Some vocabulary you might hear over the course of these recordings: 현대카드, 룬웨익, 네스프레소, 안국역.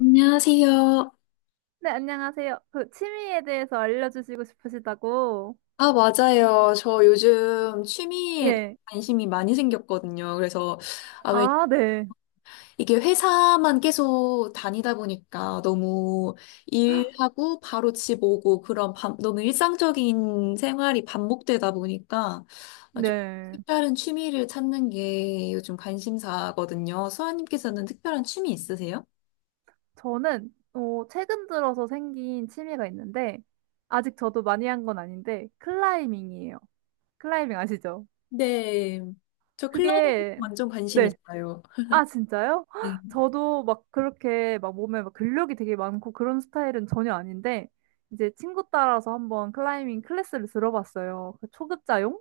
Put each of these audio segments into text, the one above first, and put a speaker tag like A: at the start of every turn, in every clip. A: 안녕하세요.
B: 네, 안녕하세요. 그 취미에 대해서 알려주시고 싶으시다고.
A: 아, 맞아요. 저 요즘 취미에
B: 예.
A: 관심이 많이 생겼거든요. 그래서, 아, 왜,
B: 아, 네.
A: 이게 회사만 계속 다니다 보니까 너무 일하고 바로 집 오고 너무 일상적인 생활이 반복되다 보니까 아, 좀
B: 네.
A: 특별한 취미를 찾는 게 요즘 관심사거든요. 수아님께서는 특별한 취미 있으세요?
B: 저는 최근 들어서 생긴 취미가 있는데 아직 저도 많이 한 건 아닌데 클라이밍이에요. 클라이밍 아시죠?
A: 네. 저 클라이밍
B: 그게
A: 완전 관심
B: 네.
A: 있어요.
B: 아, 진짜요? 헉, 저도 막 그렇게 막 몸에 막 근력이 되게 많고 그런 스타일은 전혀 아닌데 이제 친구 따라서 한번 클라이밍 클래스를 들어봤어요. 그 초급자용?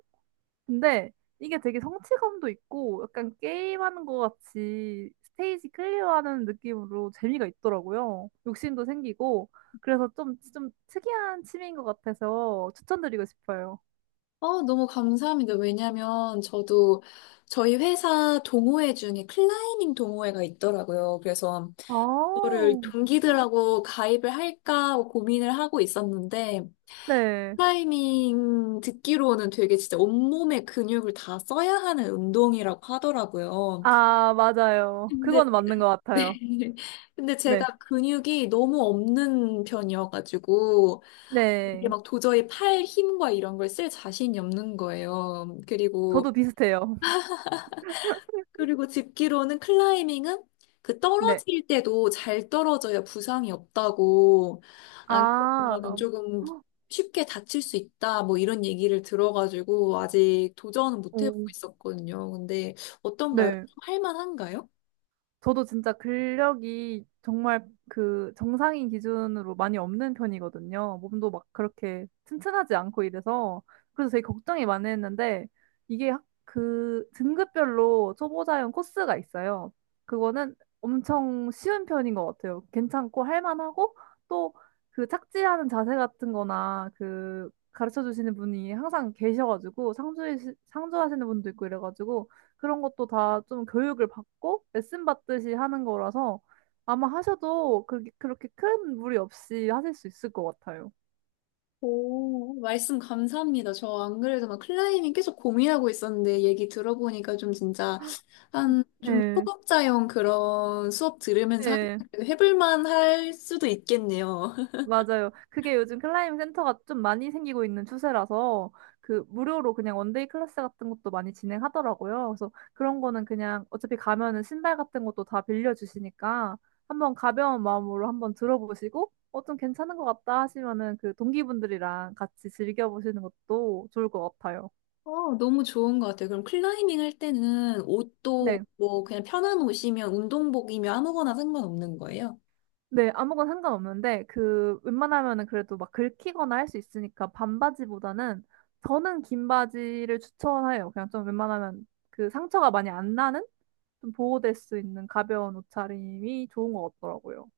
B: 근데 이게 되게 성취감도 있고 약간 게임하는 것 같이 스테이지 클리어하는 느낌으로 재미가 있더라고요. 욕심도 생기고 그래서 좀 특이한 취미인 것 같아서 추천드리고 싶어요.
A: 어, 너무 감사합니다. 왜냐면 저도 저희 회사 동호회 중에 클라이밍 동호회가 있더라고요. 그래서
B: 아,
A: 그거를
B: 어,
A: 동기들하고 가입을 할까 하고 고민을 하고 있었는데
B: 네.
A: 클라이밍 듣기로는 되게 진짜 온몸의 근육을 다 써야 하는 운동이라고 하더라고요.
B: 아, 맞아요.
A: 근데
B: 그건 맞는 것 같아요.
A: 네. 근데
B: 네.
A: 제가 근육이 너무 없는 편이어가지고 이게
B: 네.
A: 막 도저히 팔 힘과 이런 걸 쓸 자신이 없는 거예요. 그리고
B: 저도 비슷해요.
A: 그리고 듣기로는 클라이밍은 그
B: 네.
A: 떨어질 때도 잘 떨어져야 부상이 없다고 안 그러면
B: 아,
A: 조금 쉽게 다칠 수 있다 뭐 이런 얘기를 들어가지고 아직 도전은 못 해보고
B: 오.
A: 있었거든요. 근데 어떤가요?
B: 네.
A: 좀 할만한가요?
B: 저도 진짜 근력이 정말 그 정상인 기준으로 많이 없는 편이거든요. 몸도 막 그렇게 튼튼하지 않고 이래서. 그래서 되게 걱정이 많이 했는데, 이게 그 등급별로 초보자용 코스가 있어요. 그거는 엄청 쉬운 편인 것 같아요. 괜찮고 할만하고, 또 그 착지하는 자세 같은 거나 그 가르쳐 주시는 분이 항상 계셔가지고, 상주하시는 분도 있고 이래가지고, 그런 것도 다 좀 교육을 받고 레슨 받듯이 하는 거라서 아마 하셔도 그, 그렇게 큰 무리 없이 하실 수 있을 것 같아요.
A: 오, 말씀 감사합니다. 저 안 그래도 막 클라이밍 계속 고민하고 있었는데 얘기 들어보니까 좀 진짜 한 좀
B: 네.
A: 초급자용 그런 수업 들으면서 하-
B: 네.
A: 해볼 만할 수도 있겠네요.
B: 맞아요. 그게 요즘 클라이밍 센터가 좀 많이 생기고 있는 추세라서 그 무료로 그냥 원데이 클래스 같은 것도 많이 진행하더라고요. 그래서 그런 거는 그냥 어차피 가면은 신발 같은 것도 다 빌려주시니까 한번 가벼운 마음으로 한번 들어보시고 좀 괜찮은 것 같다 하시면은 그 동기분들이랑 같이 즐겨보시는 것도 좋을 것 같아요.
A: 어, 너무 좋은 것 같아요. 그럼 클라이밍 할 때는 옷도
B: 네.
A: 뭐 그냥 편한 옷이면 운동복이면 아무거나 상관없는 거예요?
B: 네, 아무거나 상관없는데, 그, 웬만하면은 그래도 막 긁히거나 할 수 있으니까 반바지보다는 저는 긴 바지를 추천해요. 그냥 좀 웬만하면 그 상처가 많이 안 나는? 좀 보호될 수 있는 가벼운 옷차림이 좋은 것 같더라고요.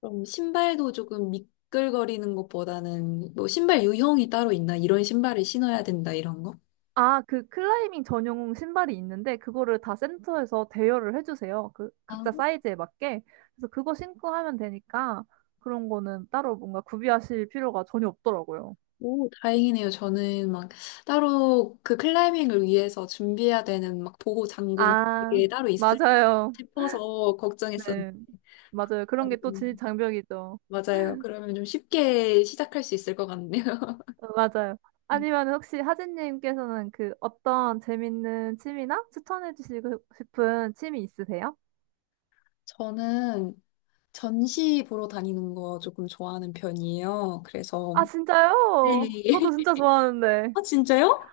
A: 그럼 신발도 조금 미끌거리는 것보다는 뭐 신발 유형이 따로 있나? 이런 신발을 신어야 된다, 이런 거?
B: 아, 그 클라이밍 전용 신발이 있는데, 그거를 다 센터에서 대여를 해주세요. 그,
A: 아,
B: 각자 사이즈에 맞게. 그래서 그거 신고 하면 되니까 그런 거는 따로 뭔가 구비하실 필요가 전혀 없더라고요.
A: 오, 다행이네요. 저는 막 따로 그 클라이밍을 위해서 준비해야 되는 막 보호 장구나
B: 아,
A: 이게 따로 있을
B: 맞아요.
A: 싶어서 걱정했었는데.
B: 네, 맞아요. 그런 게 또 진입
A: 음,
B: 장벽이죠.
A: 맞아요. 그러면 좀 쉽게 시작할 수 있을 것 같네요.
B: 어, 맞아요. 아니면 혹시 하진님께서는 그 어떤 재밌는 취미나 추천해 주시고 싶은 취미 있으세요?
A: 저는 전시 보러 다니는 거 조금 좋아하는 편이에요. 그래서,
B: 아,
A: 네.
B: 진짜요? 저도 진짜 좋아하는데.
A: 아, 진짜요?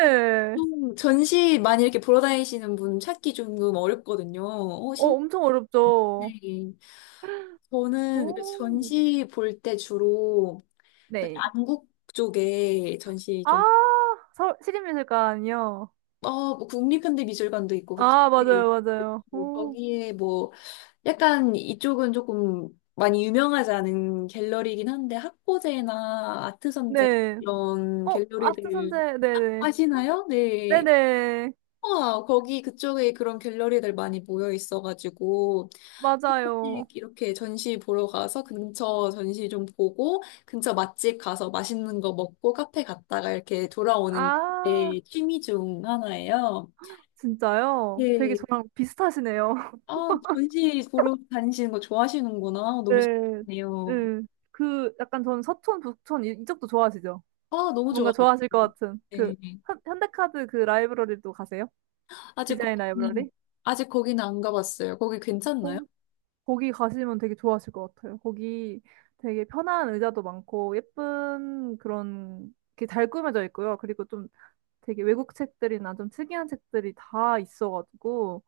A: 어, 좀 전시 많이 이렇게 보러 다니시는 분 찾기 조금 어렵거든요. 어,
B: 어,
A: 신...
B: 엄청 어렵죠.
A: 네. 저는 그
B: 오.
A: 전시 볼 때 주로
B: 네.
A: 안국 쪽에 전시 좀,
B: 아, 시립미술관이요.
A: 어, 뭐 국립현대미술관도 있고,
B: 아,
A: 네.
B: 맞아요, 맞아요.
A: 뭐
B: 오.
A: 거기에 뭐 약간 이쪽은 조금 많이 유명하지 않은 갤러리이긴 한데 학고제나 아트선제
B: 네.
A: 이런
B: 어, 아트
A: 갤러리들
B: 선재, 네네.
A: 아시나요? 네.
B: 네네.
A: 와, 거기 그쪽에 그런 갤러리들 많이 모여 있어가지고 한
B: 맞아요.
A: 번씩 이렇게 전시 보러 가서 근처 전시 좀 보고 근처 맛집 가서 맛있는 거 먹고 카페 갔다가 이렇게 돌아오는
B: 아.
A: 게 취미 중 하나예요.
B: 진짜요? 되게
A: 네.
B: 저랑 비슷하시네요.
A: 아, 전시 보러 다니시는 거 좋아하시는구나. 너무
B: 네.
A: 신기하네요.
B: 네. 그 약간 저는 서촌, 북촌 이, 이쪽도 좋아하시죠?
A: 아, 너무
B: 뭔가
A: 좋아가지고.
B: 좋아하실 것 같은 그
A: 네.
B: 현대카드 그 라이브러리도 가세요?
A: 아직
B: 디자인 라이브러리?
A: 거기는, 아직 거기는 안 가봤어요. 거기 괜찮나요?
B: 거, 거기 가시면 되게 좋아하실 것 같아요. 거기 되게 편한 의자도 많고 예쁜 그런 게 잘 꾸며져 있고요. 그리고 좀 되게 외국 책들이나 좀 특이한 책들이 다 있어가지고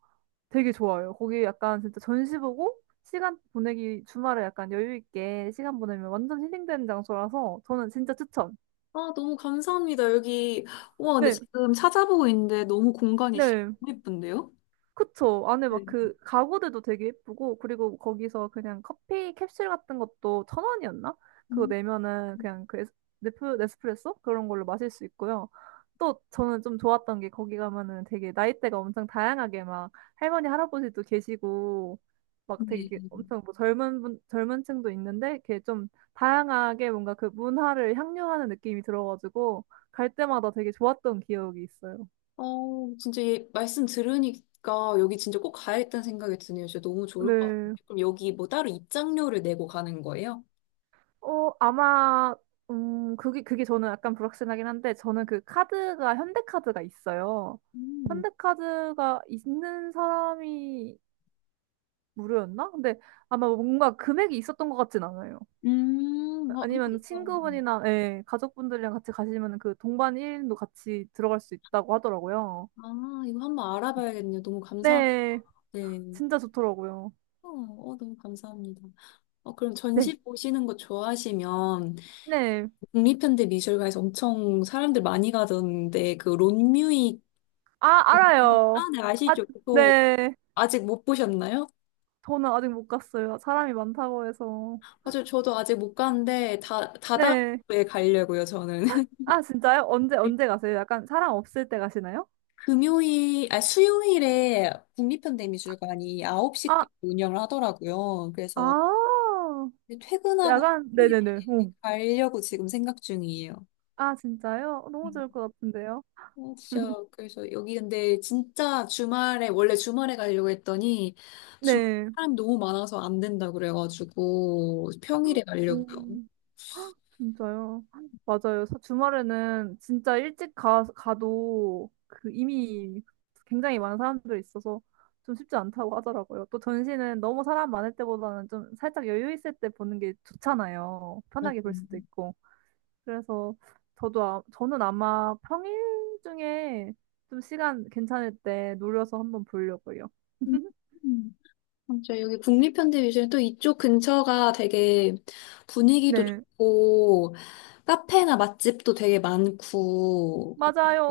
B: 되게 좋아요. 거기 약간 진짜 전시 보고 시간 보내기 주말에 약간 여유 있게 시간 보내면 완전 힐링되는 장소라서 저는 진짜 추천.
A: 아, 너무 감사합니다. 여기, 와, 근데
B: 네,
A: 지금 찾아보고 있는데 너무 공간이 진짜
B: 네.
A: 너무 예쁜데요?
B: 그쵸. 안에 막
A: 네.
B: 그 가구들도 되게 예쁘고, 그리고 거기서 그냥 커피 캡슐 같은 것도 천 원이었나? 그거
A: 음,
B: 내면은 그냥 그 네스프레소? 그런 걸로 마실 수 있고요. 또 저는 좀 좋았던 게 거기 가면은 되게 나이대가 엄청 다양하게 막 할머니, 할아버지도 계시고, 막 되게 이렇게
A: 네.
B: 엄청 뭐 젊은 분, 젊은 층도 있는데, 이렇게 좀 다양하게 뭔가 그 문화를 향유하는 느낌이 들어가지고, 갈 때마다 되게 좋았던 기억이 있어요.
A: 어, 진짜 얘 말씀 들으니까 여기 진짜 꼭 가야겠다는 생각이 드네요. 진짜 너무 좋을 것 같아요.
B: 네.
A: 그럼 여기 뭐 따로 입장료를 내고 가는 거예요?
B: 어, 아마, 그게, 그게 저는 약간 불확실하긴 한데, 저는 그 카드가, 현대카드가 있어요.
A: 음,
B: 현대카드가 있는 사람이 무료였나? 근데 아마 뭔가 금액이 있었던 것 같진 않아요.
A: 어, 한번
B: 아니면
A: 이거,
B: 친구분이나, 예, 가족분들이랑 같이 가시면 그 동반 1인도 같이 들어갈 수 있다고 하더라고요.
A: 아, 이거 한번 알아봐야겠네요. 너무 감사합니다.
B: 네,
A: 네.
B: 진짜 좋더라고요.
A: 어, 어, 너무 감사합니다. 어, 그럼
B: 네,
A: 전시 보시는 거 좋아하시면
B: 네.
A: 국립현대 미술관에서 엄청 사람들 많이 가던데 그 론뮤이
B: 아,
A: 아,
B: 알아요.
A: 네,
B: 아,
A: 아시죠? 그거
B: 네.
A: 아직 못 보셨나요?
B: 저는 아직 못 갔어요. 사람이 많다고 해서.
A: 맞아요. 저도 아직 못 갔는데 다
B: 네.
A: 다다음에 가려고요, 저는.
B: 아, 진짜요? 언제 가세요? 약간 사람 없을 때 가시나요?
A: 금요일, 아, 수요일에 국립현대미술관이
B: 아,
A: 9시까지 운영을 하더라고요. 그래서
B: 아,
A: 퇴근하고
B: 약간,
A: 수요일에
B: 네네네. 오.
A: 가려고 지금 생각 중이에요.
B: 아, 진짜요? 어, 너무 좋을 것 같은데요?
A: 어, 진짜 그래서 여기 근데 진짜 주말에 원래 주말에 가려고 했더니 주말
B: 네.
A: 사람 너무 많아서 안 된다 그래가지고 평일에 가려고요.
B: 오, 진짜요? 맞아요. 주말에는 진짜 일찍 가도 그 이미 굉장히 많은 사람들이 있어서 좀 쉽지 않다고 하더라고요. 또 전시는 너무 사람 많을 때보다는 좀 살짝 여유 있을 때 보는 게 좋잖아요.
A: 맞아요.
B: 편하게 볼 수도 있고. 그래서 저도 아, 저는 아마 평일 중에 좀 시간 괜찮을 때 노려서 한번 보려고요.
A: 음. 맞아요. 여기 국립현대미술은 또 이쪽 근처가 되게 분위기도
B: 네,
A: 좋고, 카페나 맛집도 되게 많고,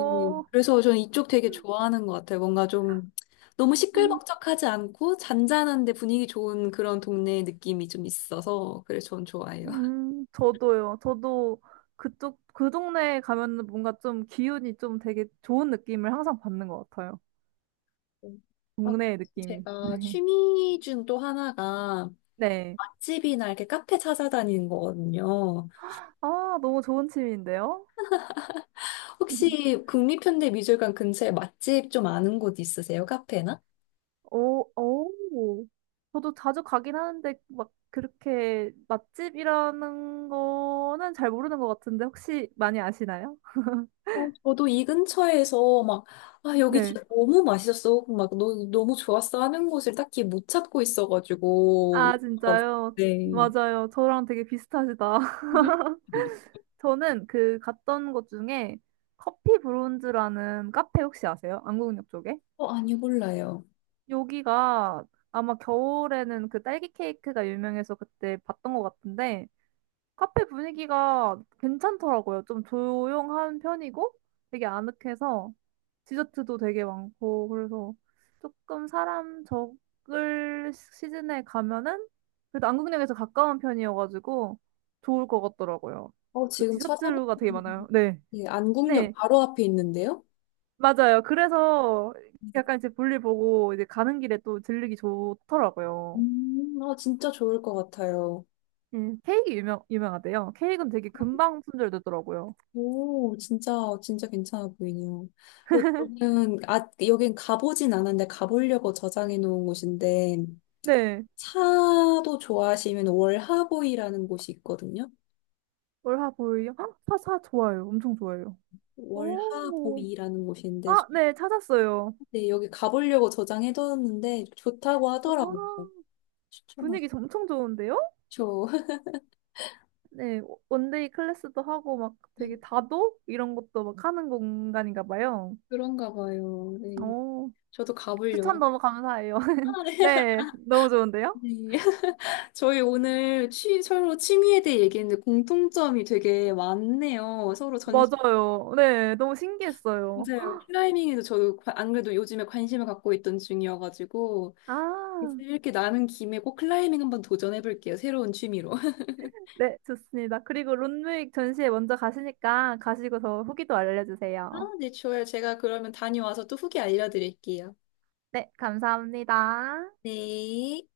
A: 그래서 저는 이쪽 되게 좋아하는 것 같아요. 뭔가 좀 너무
B: 음,
A: 시끌벅적하지 않고 잔잔한데 분위기 좋은 그런 동네 느낌이 좀 있어서, 그래서 저는 좋아해요.
B: 저도요. 저도 그쪽 그 동네에 가면 뭔가 좀 기운이 좀 되게 좋은 느낌을 항상 받는 것 같아요.
A: 음. 아,
B: 동네의
A: 그리고
B: 느낌이.
A: 제가 취미 중 또 하나가
B: 네.
A: 맛집이나 이렇게 카페 찾아다니는 거거든요.
B: 아, 너무 좋은 취미인데요.
A: 혹시 국립현대미술관 근처에 맛집 좀 아는 곳 있으세요? 카페나?
B: 오, 오. 저도 자주 가긴 하는데, 막, 그렇게 맛집이라는 거는 잘 모르는 것 같은데, 혹시 많이 아시나요?
A: 어, 저도 이 근처에서 막, 아, 여기
B: 네.
A: 진짜 너무 맛있었어. 막, 너무 좋았어 하는 곳을 딱히 못 찾고 있어가지고.
B: 아, 진짜요?
A: 네.
B: 맞아요. 저랑 되게 비슷하시다. 저는 그 갔던 곳 중에 커피 브론즈라는 카페 혹시 아세요? 안국역 쪽에?
A: 어, 아니, 몰라요.
B: 여기가 아마 겨울에는 그 딸기 케이크가 유명해서 그때 봤던 것 같은데, 카페 분위기가 괜찮더라고요. 좀 조용한 편이고 되게 아늑해서 디저트도 되게 많고 그래서 조금 사람 적을 시즌에 가면은 그래도 안국역에서 가까운 편이어가지고 좋을 것 같더라고요.
A: 어,
B: 그
A: 지금
B: 디저트류가 되게
A: 찾아봤는데,
B: 많아요. 네.
A: 네, 안국역
B: 네.
A: 바로 앞에 있는데요?
B: 맞아요. 그래서 약간 이제 볼일 보고 이제 가는 길에 또 들르기 좋더라고요.
A: 아, 진짜 좋을 것 같아요.
B: 케이크 유명하대요. 케이크는 되게 금방 품절되더라고요.
A: 오, 진짜, 진짜 괜찮아 보이네요. 그, 저는, 아, 여긴 가보진 않았는데, 가보려고 저장해 놓은 곳인데,
B: 네.
A: 차도 좋아하시면 월하보이라는 곳이 있거든요.
B: 월화보일요? 아, 사사 좋아요. 엄청 좋아요. 오,
A: 월하보이라는 곳인데,
B: 아, 네, 찾았어요.
A: 네, 여기 가보려고 저장해 뒀는데, 좋다고 하더라고요.
B: 와,
A: 추천하죠.
B: 분위기 엄청 좋은데요? 네, 원데이 클래스도 하고 막
A: 네,
B: 되게 다도 이런 것도 막 하는 공간인가 봐요.
A: 그런가 봐요. 네.
B: 오,
A: 저도
B: 추천
A: 가보려고.
B: 너무 감사해요.
A: 아, 네.
B: 네, 너무 좋은데요?
A: 네. 저희 오늘 서로 취미에 대해 얘기했는데 공통점이 되게 많네요. 서로 전
B: 맞아요. 네, 너무 신기했어요.
A: 맞아요. 클라이밍에도 안 그래도 요즘에 관심을 갖고 있던 중이어가지고
B: 아,
A: 이렇게 나는 김에 꼭 클라이밍 한번 도전해볼게요. 새로운 취미로.
B: 네, 좋습니다. 그리고 룬웨익 전시회 먼저 가시니까 가시고서 후기도
A: 아,
B: 알려주세요.
A: 네, 좋아요. 제가 그러면 다녀와서 또 후기 알려드릴게요.
B: 네, 감사합니다.
A: 네.